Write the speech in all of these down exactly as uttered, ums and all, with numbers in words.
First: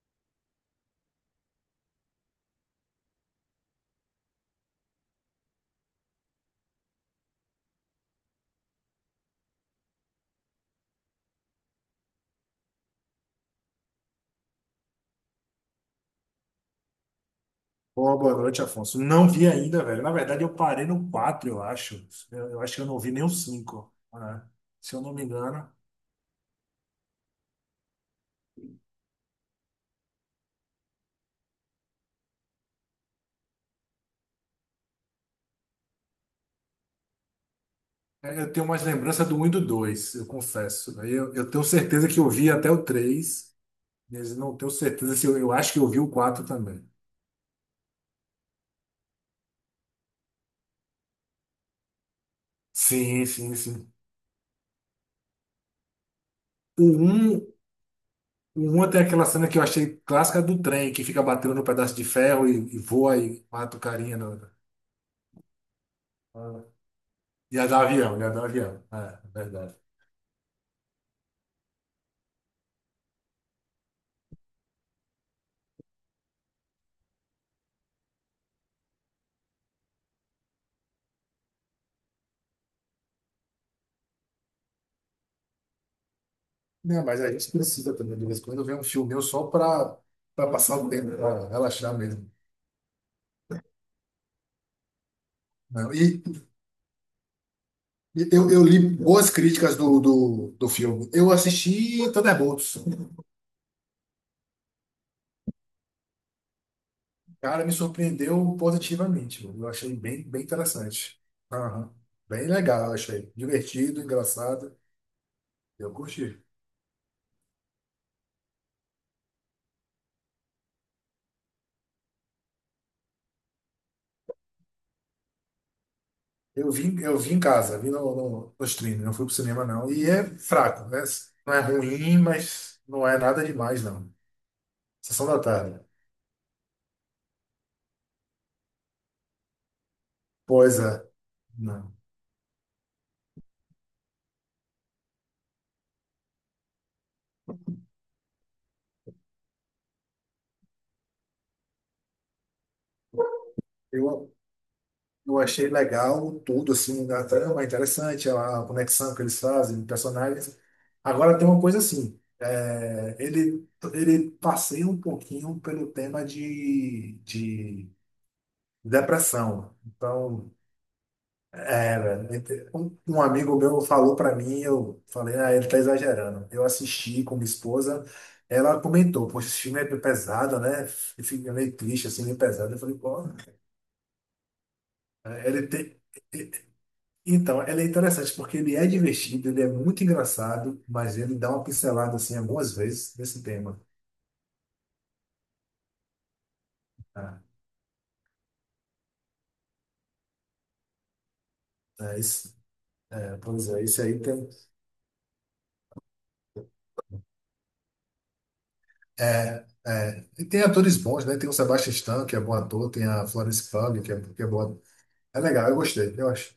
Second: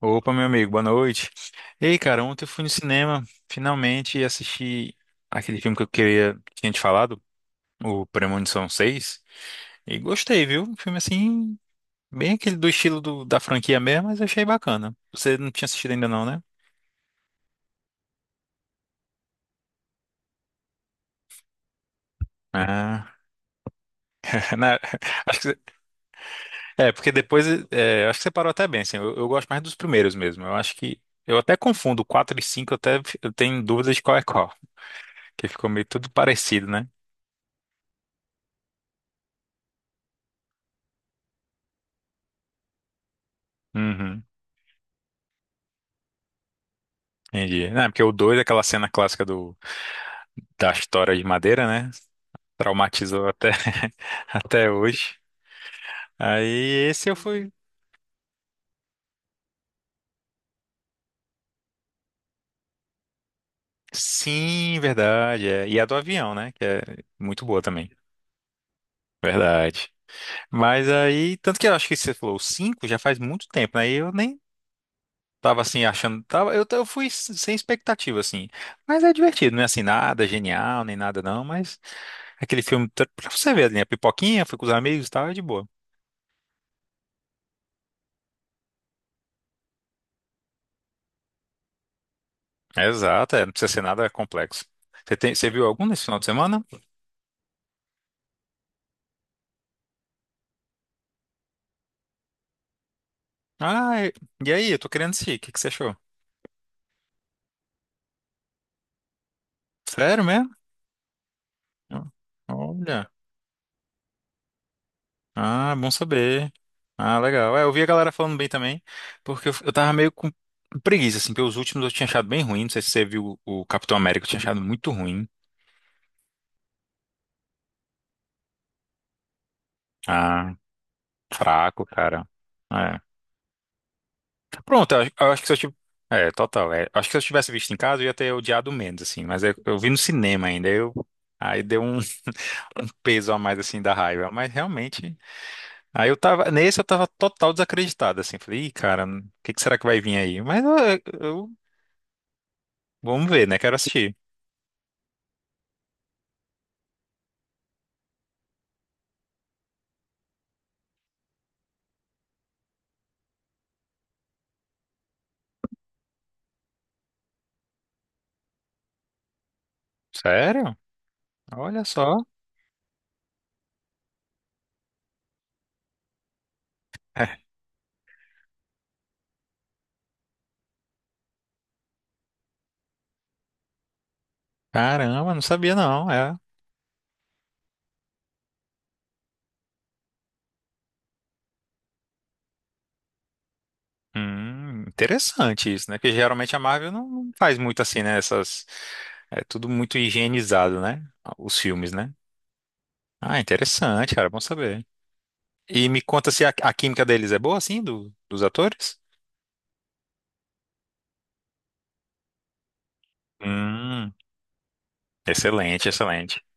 Opa, meu amigo, boa noite. Ei, cara, ontem eu fui no cinema, finalmente, e assisti aquele filme que eu queria, tinha te falado, o Premonição seis e gostei, viu? Um filme assim, bem aquele do estilo do- da franquia mesmo, mas achei bacana. Você não tinha assistido ainda não, né? Boa, boa noite, Afonso. Não vi ainda, velho. Na verdade, eu parei no quatro, eu acho. Eu, eu acho que eu não vi Ah, nem o cinco, né? na- Se eu não me acho engano. que, é, porque depois, é, acho que você parou até bem, assim, eu, eu gosto mais dos primeiros mesmo, eu acho que, eu até confundo quatro e cinco eu até eu tenho dúvidas de qual é qual, que ficou meio tudo parecido, né? É, eu tenho mais lembrança do um e do dois, eu confesso. Aí Eu, eu tenho certeza que eu vi até o três, Uhum. mas não tenho certeza se eu, eu acho que eu vi o quatro também. Entendi. Não, é porque o dois é aquela cena clássica do, da história de madeira, né? Sim, Traumatizou até, sim, sim. até hoje. O Aí esse eu fui. um, o um tem aquela cena que eu achei clássica do trem, que fica batendo no pedaço de ferro e, e voa e mata o carinha. No, Sim, verdade. É. E a do avião, né? Que é muito e boa a do também. avião, e a do avião. É, verdade. Verdade. Mas aí, tanto que eu acho que você falou, o cinco já faz muito tempo, né? E eu nem tava assim achando. Tava, eu, eu fui s- sem expectativa, assim. Mas é divertido, não é assim nada genial, nem nada não. Mas aquele filme, tá- pra você ver, né? A pipoquinha, fui com os amigos e tal, é de boa. Né, mas a gente precisa também, de vez em quando, ver um filme meu só para passar o tempo, para relaxar mesmo. Exato, é, não precisa ser nada complexo. Você tem, você viu Né? algum nesse final E de semana? e eu, eu li boas críticas do, do, do filme. Eu assisti Thunderbolts. Ah, e e aí, eu tô querendo sim o que que você achou? Cara, me surpreendeu positivamente. Eu achei Sério bem, bem mesmo? interessante. Aham. Bem legal, eu Olha, achei. Divertido, engraçado. ah, bom Eu curti. saber. Ah, legal. É, eu vi a galera falando bem também, porque eu, eu tava meio com preguiça, assim, porque os últimos eu tinha achado bem ruim, não sei se você viu o, o Capitão América, eu tinha achado muito ruim. Eu vim, eu vi em casa, vi no, no, no streaming, não fui pro cinema, não. E é Ah, fraco, né? Não é fraco, ruim, cara. mas É. não é nada demais, não. Pronto, eu, acho Sessão eu da acho que se eu tivesse... tarde. É, total, é. Acho que se eu tivesse visto em casa, eu ia ter odiado menos, assim, mas eu, eu vi no cinema ainda, Pois eu... é. Aí deu Não. um... um peso a mais assim da raiva, mas realmente, aí eu tava, nesse eu tava total desacreditado assim, falei, Ih, cara, o que que será que vai vir aí? Mas eu, eu- vamos ver, né? Quero assistir. Eu, eu achei legal tudo, assim, a trama é interessante, a conexão que eles fazem, personagens. Agora tem uma coisa assim, é, ele, ele passeia um pouquinho pelo tema de, de depressão. Então, Sério? Olha só. era. Um, um amigo meu falou para mim, eu falei, ah, ele tá exagerando. Eu assisti É. com minha esposa, ela comentou, poxa, esse filme é pesado, né? E fica meio triste, assim, meio pesado. Eu falei, pô, Caramba, não é, ele sabia tem. não, é. Então, ela é interessante porque ele é divertido, ele é muito engraçado, mas ele dá uma pincelada assim algumas vezes nesse tema. Hum, interessante isso, né? Porque geralmente a Marvel não não Ah, faz muito assim, né? Essas, é tudo muito higienizado, né? Os filmes, né? é, esse, é, Ah, pois é, esse interessante, aí cara, bom tem. saber. E me conta se a, a química deles é boa, assim, do- dos atores? É, é, e tem atores bons, né? Tem o Sebastian Stan, que é bom ator, tem a Florence Pugh, Hum, que é, que é boa. É legal, eu excelente, gostei, eu excelente. acho.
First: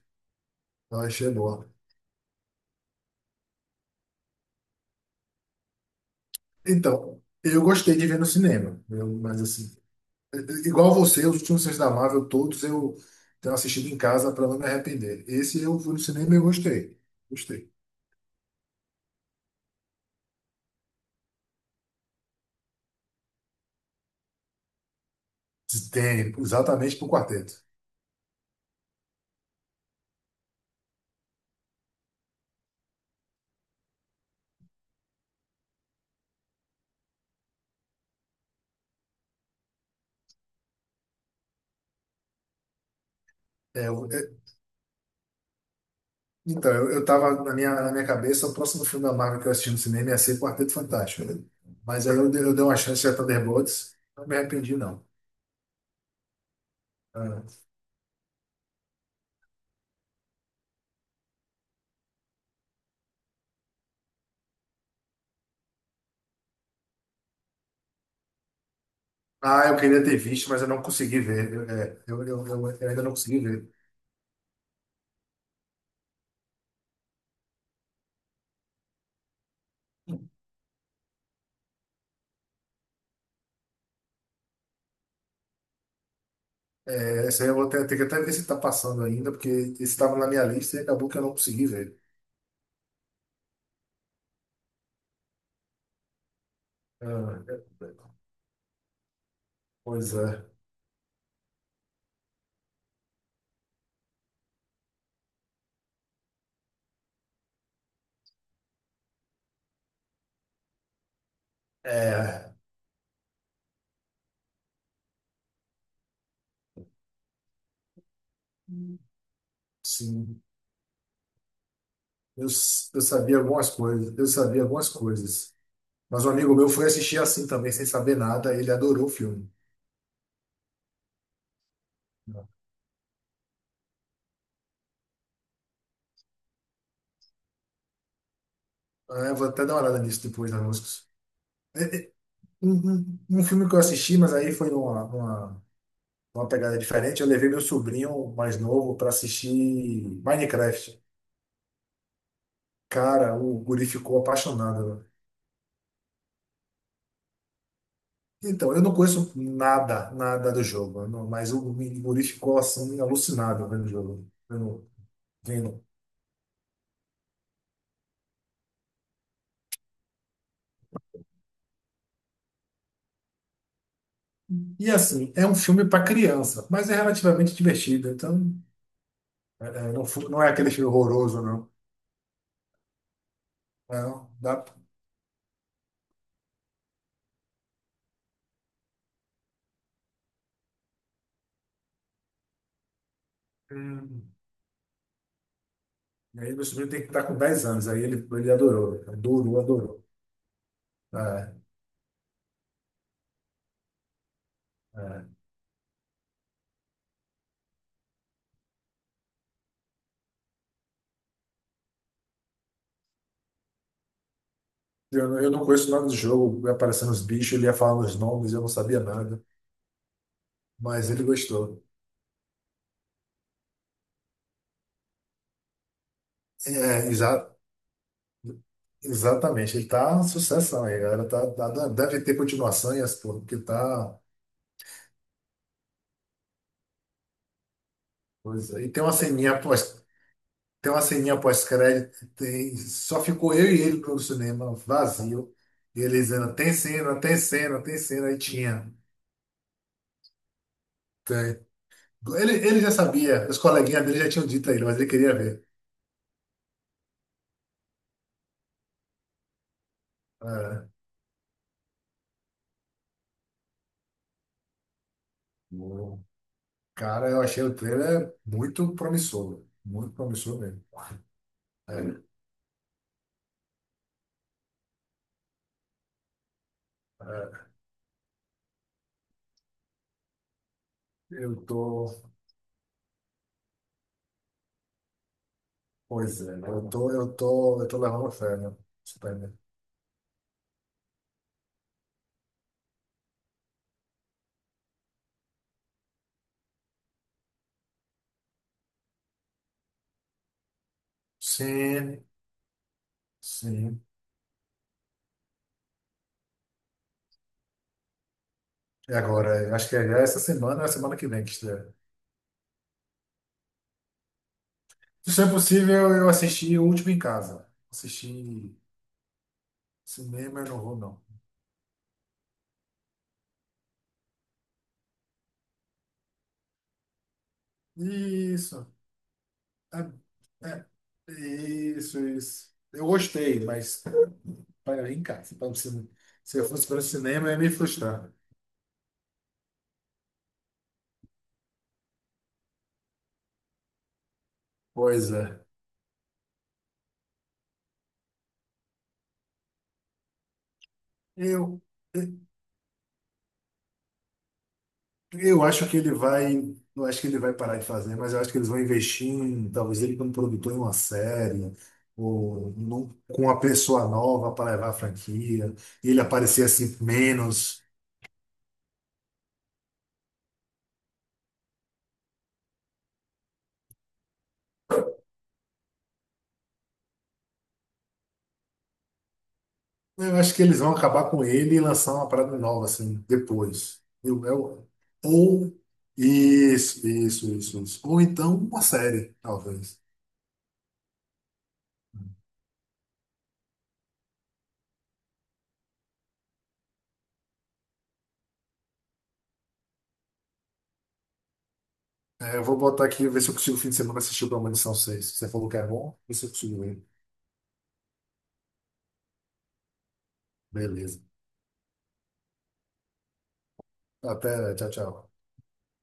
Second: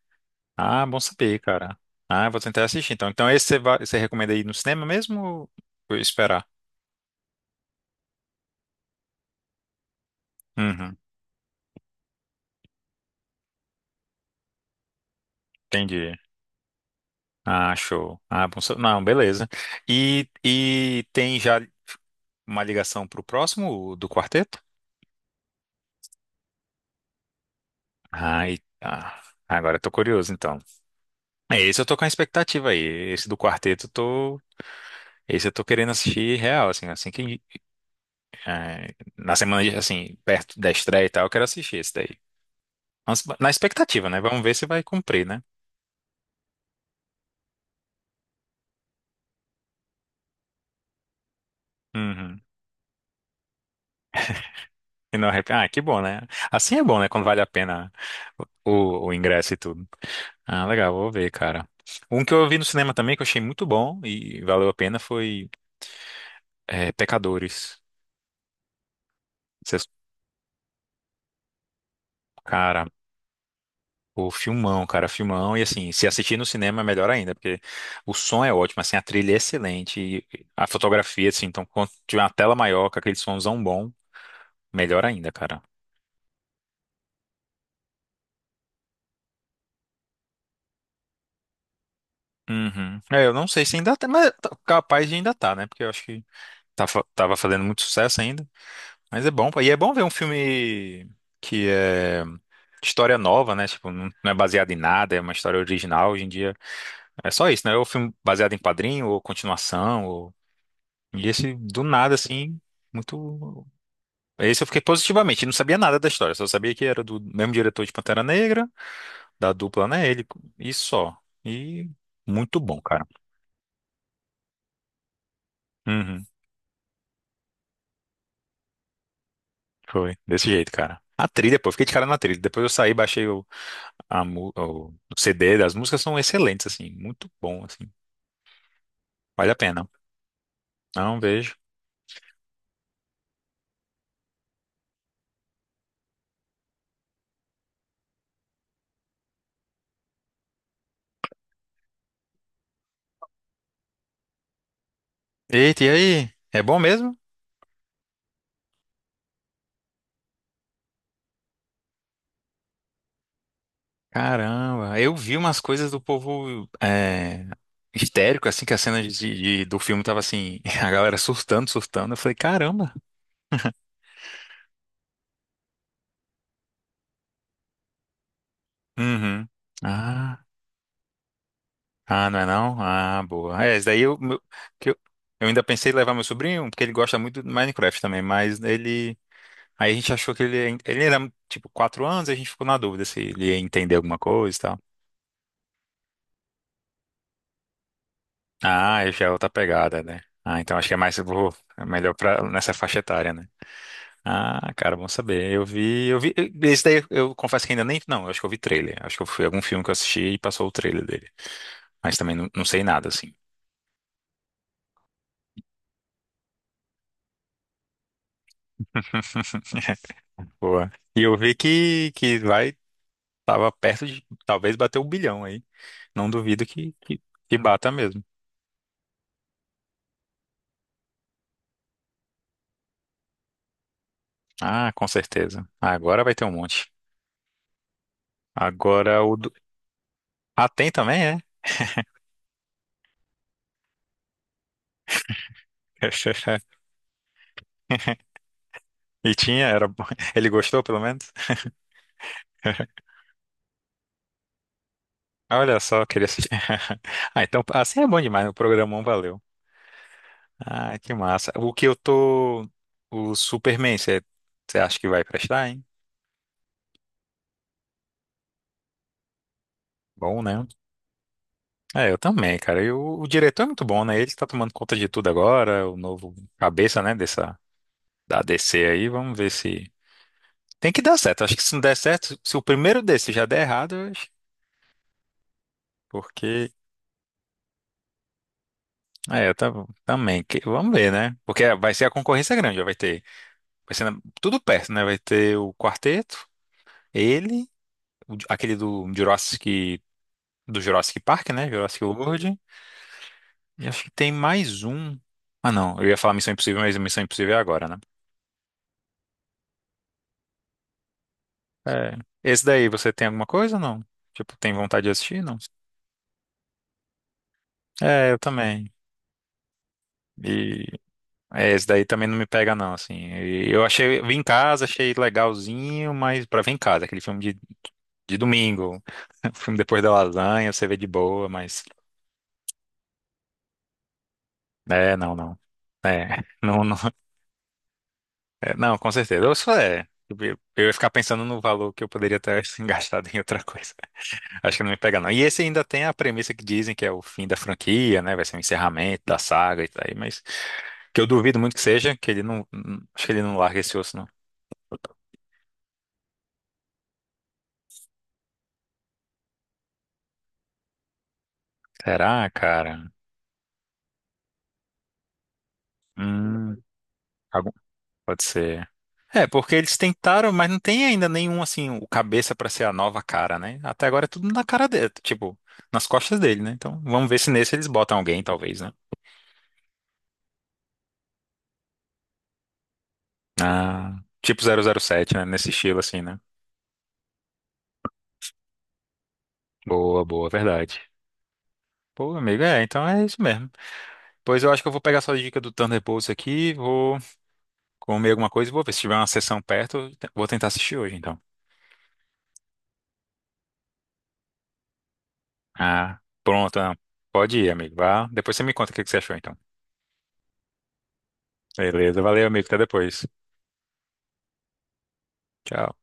Ah, Eu bom achei saber, boa. cara. Ah, eu vou tentar assistir, então. Então esse você vai, você recomenda ir no cinema mesmo ou esperar? Então, eu gostei de ver no cinema, eu- mas assim, igual Uhum, você, os últimos filmes da Marvel, todos eu tenho assistido em casa para não me arrepender. Esse eu fui no entendi. cinema e eu gostei. Gostei. Ah, show. Ah, bom saber. Não, beleza. E, e tem já uma ligação pro próximo do quarteto? Tem, exatamente para o quarteto. Ai, ah, agora eu tô curioso, então. É, esse eu tô com a expectativa aí. Esse do quarteto eu tô. Esse eu tô querendo assistir real, assim, assim que. É, na semana, de- assim, perto da estreia e tal, eu quero assistir esse daí. Mas, na É, eu- expectativa, né? é- Vamos ver se vai cumprir, né? então, eu, eu tava na minha, na minha cabeça, o próximo filme da Marvel que eu assisti no cinema ia ser Quarteto Fantástico. Mas aí eu, Uhum. dei- eu dei uma chance a Thunderbolts, não me arrependi, não. E não arrepe- ah, que bom, né? Assim é bom, né? Quando vale a Ah, pena o, o o ingresso e tudo. Ah, legal, vou ver, cara. Um que eu vi no cinema também que eu achei muito bom e valeu a pena foi é, Pecadores. ah, eu Vocês- queria ter visto, mas eu não consegui ver. Eu, é, eu, eu, eu- Cara, eu ainda não consegui ver. o filmão, cara, filmão. E assim, se assistir no cinema é melhor ainda, porque o som é ótimo, assim, a trilha é excelente, e a fotografia, assim, então quando tiver uma tela maior, com aquele somzão bom, melhor ainda, cara. É, essa aí eu vou ter, ter que até ver se está passando ainda, porque esse estava na minha lista e acabou que eu não consegui ver. Uhum. É, eu não sei se ainda tá, mas tá- capaz de ainda tá, né? Porque eu acho que tá fa- tava Ah, fazendo muito é, é, sucesso ainda. Mas é bom, pô. E é bom ver um pois é. filme que é história nova, né? Tipo, não não é baseado em nada, é uma história original. Hoje em dia é só isso, né? Ou filme baseado em quadrinho, ou continuação, ou... E esse, do nada, É, assim, muito... Esse eu fiquei positivamente, não sabia nada da história, só sabia que era do mesmo diretor de Pantera Negra, da dupla, né? Ele, sim. e só. E Eu, muito bom, s- eu cara. sabia algumas coisas. Eu sabia algumas coisas. Uhum, Mas um amigo meu foi assistir assim também, sem saber nada. Ele adorou o filme. foi, desse jeito, cara. A trilha, pô, eu fiquei de cara na trilha. Depois eu saí, baixei o a mu- o o C D, das músicas são excelentes, assim, muito bom, assim, É, vou vale a até dar uma pena. olhada nisso depois nas músicas. Não vejo. É, é, Um, um- um filme que eu assisti, mas aí foi numa, numa, numa pegada diferente. Eu levei meu sobrinho mais novo para assistir Minecraft. Cara, o guri ficou apaixonado. Né? Eita, e aí? É bom mesmo? Então, eu não conheço nada, nada do jogo, não- mas o guri ficou assim, alucinado vendo o jogo, vendo, Caramba, eu vi umas vendo. coisas do povo é, histérico, assim, que a cena de, de- do filme tava assim, a galera surtando, surtando. Eu falei, caramba. E assim, é um filme para criança, mas é relativamente divertido. Então, Uhum. é, é, não, fu- Ah, não é aquele filme horroroso, não. ah, não é não? Ah, boa. É, esse daí eu, Não, meu- dá. que eu, eu ainda pensei em levar meu sobrinho, porque ele gosta muito do Minecraft também, mas ele aí a gente achou que ele, ele era tipo quatro anos, a gente ficou na dúvida se ele ia entender alguma Hum. coisa e tal. E aí meu sobrinho tem que estar com dez anos. Aí ele, ele Ah, adorou. aí já é outra Adorou, pegada, adorou. né? Ah, então acho que é mais É, vou- é melhor pra, nessa faixa etária, né? Ah, cara, bom é. saber. Eu vi, eu vi. Esse daí eu confesso que ainda nem. Não, eu acho que eu vi trailer. Acho que eu fui algum filme que eu assisti e passou o trailer dele. Mas também não, não sei nada, assim. Eu, não- eu não conheço o nome do jogo, ia aparecendo os bichos, ele ia falando os nomes, eu não sabia nada. Boa. Mas E ele eu vi gostou. que, que vai, tava perto de talvez bater o bilhão aí. Não duvido que, É, que, exa- que bata mesmo. exatamente, ele tá uma sucessão aí, galera. Tá, tá- deve ter continuação e as porra, porque tá. Ah, com certeza. Agora vai ter um monte. Coisa. E tem uma Agora o do... ceninha pós, Ah, tem tem uma também, ceninha é? pós-crédito, tem, só ficou eu e ele no cinema, vazio. E ele dizendo, tem cena, tem cena, tem cena, aí tinha. E tinha, era bom. Ele gostou, pelo menos? Tem. Ele, ele já sabia, os coleguinhas dele já tinham dito a ele, mas ele queria ver. Olha só, queria assistir. Ah, então, assim é bom demais, né? O programão valeu. É. Ah, que massa. O que eu tô... O Superman, você você acha que vai prestar, hein? O cara, eu achei o trailer muito promissor, muito Bom, promissor né? mesmo. É, eu É, também, cara. E o, o diretor é muito bom, né? Ele tá tomando conta de tudo agora, o novo cabeça, né, dessa... é, da D C aí. Vamos ver se... Tem que dar certo. Acho eu que se não der tô, certo, se o primeiro desse já der errado, pois é, Porque. eu tô, eu tô, eu tô levando fé, né? É, Superman. tá, também. Que- vamos ver, né? Porque vai ser a concorrência grande, já vai ter. Vai ser na- tudo perto, né? Vai ter o quarteto, ele, o de- aquele do Jurassic, do Jurassic Park, né? Jurassic Sim, World. E sim. acho que tem mais um. Ah, não. Eu ia falar Missão Impossível, mas Missão Impossível é agora, né? E agora, eu acho que é já essa semana, ou é a semana que vem que estreia. É. Esse daí, você tem alguma coisa ou não? Tipo, tem vontade de Se isso assistir? é Não. possível, eu assisti o último em casa. Assisti É, eu em também. cinema, eu não E vou, não. é, esse daí também não me pega, não, assim. E eu achei, vi em casa, achei legalzinho, mas pra ver em casa, aquele filme de de Isso. domingo. O filme depois da lasanha, É, você vê de é, boa, mas. isso, isso. Eu gostei, mas para É, em não, casa. não. Para o se É, eu não, fosse não, para o cinema, eu ia me frustrar. é, não, com certeza. Eu só é. Eu eu ia ficar pensando no valor que eu poderia ter gastado em outra coisa. Acho que não me pega, não. Pois E é. esse ainda tem a premissa que dizem que é o fim da franquia, né? Vai ser o encerramento da saga e tal, mas que eu duvido muito que Eu, seja, que ele não. Acho que ele não larga esse osso, não. eu acho que ele vai. Não acho que ele vai parar de fazer, mas eu acho que eles vão investir em, talvez ele como produtor em uma série, Será, ou num- cara? com uma pessoa nova para levar a franquia, ele aparecer Hum, assim algum- menos. Pode ser. É, porque eles tentaram, mas não tem ainda nenhum, assim, o cabeça pra ser a nova cara, né? Até agora é tudo na cara dele, tipo, nas costas dele, né? Então, vamos ver se nesse eles botam alguém, talvez, né? Eu acho que eles vão acabar com ele e lançar uma parada nova, assim, depois. Ah, Eu, tipo zero eu- zero sete, né? Nesse ou. estilo, assim, né? Isso, isso, isso, isso. Ou então uma série, talvez. Boa, boa, verdade. Pô, amigo, é, então é isso mesmo. Pois eu acho que eu vou pegar sua dica do Thunderbolts aqui, vou comer alguma coisa e vou ver se tiver uma sessão perto, eu te- vou tentar assistir hoje, então. É, eu vou botar aqui, ver se eu consigo fim de semana assistir o Premonição seis. Você falou que é bom? Ah, Ver se eu pronto, consigo não. ver. Pode ir, amigo, vá. Depois você me conta o que que você achou, então. Beleza. Beleza, valeu, amigo, até depois. Até, tchau, tchau. Tchau.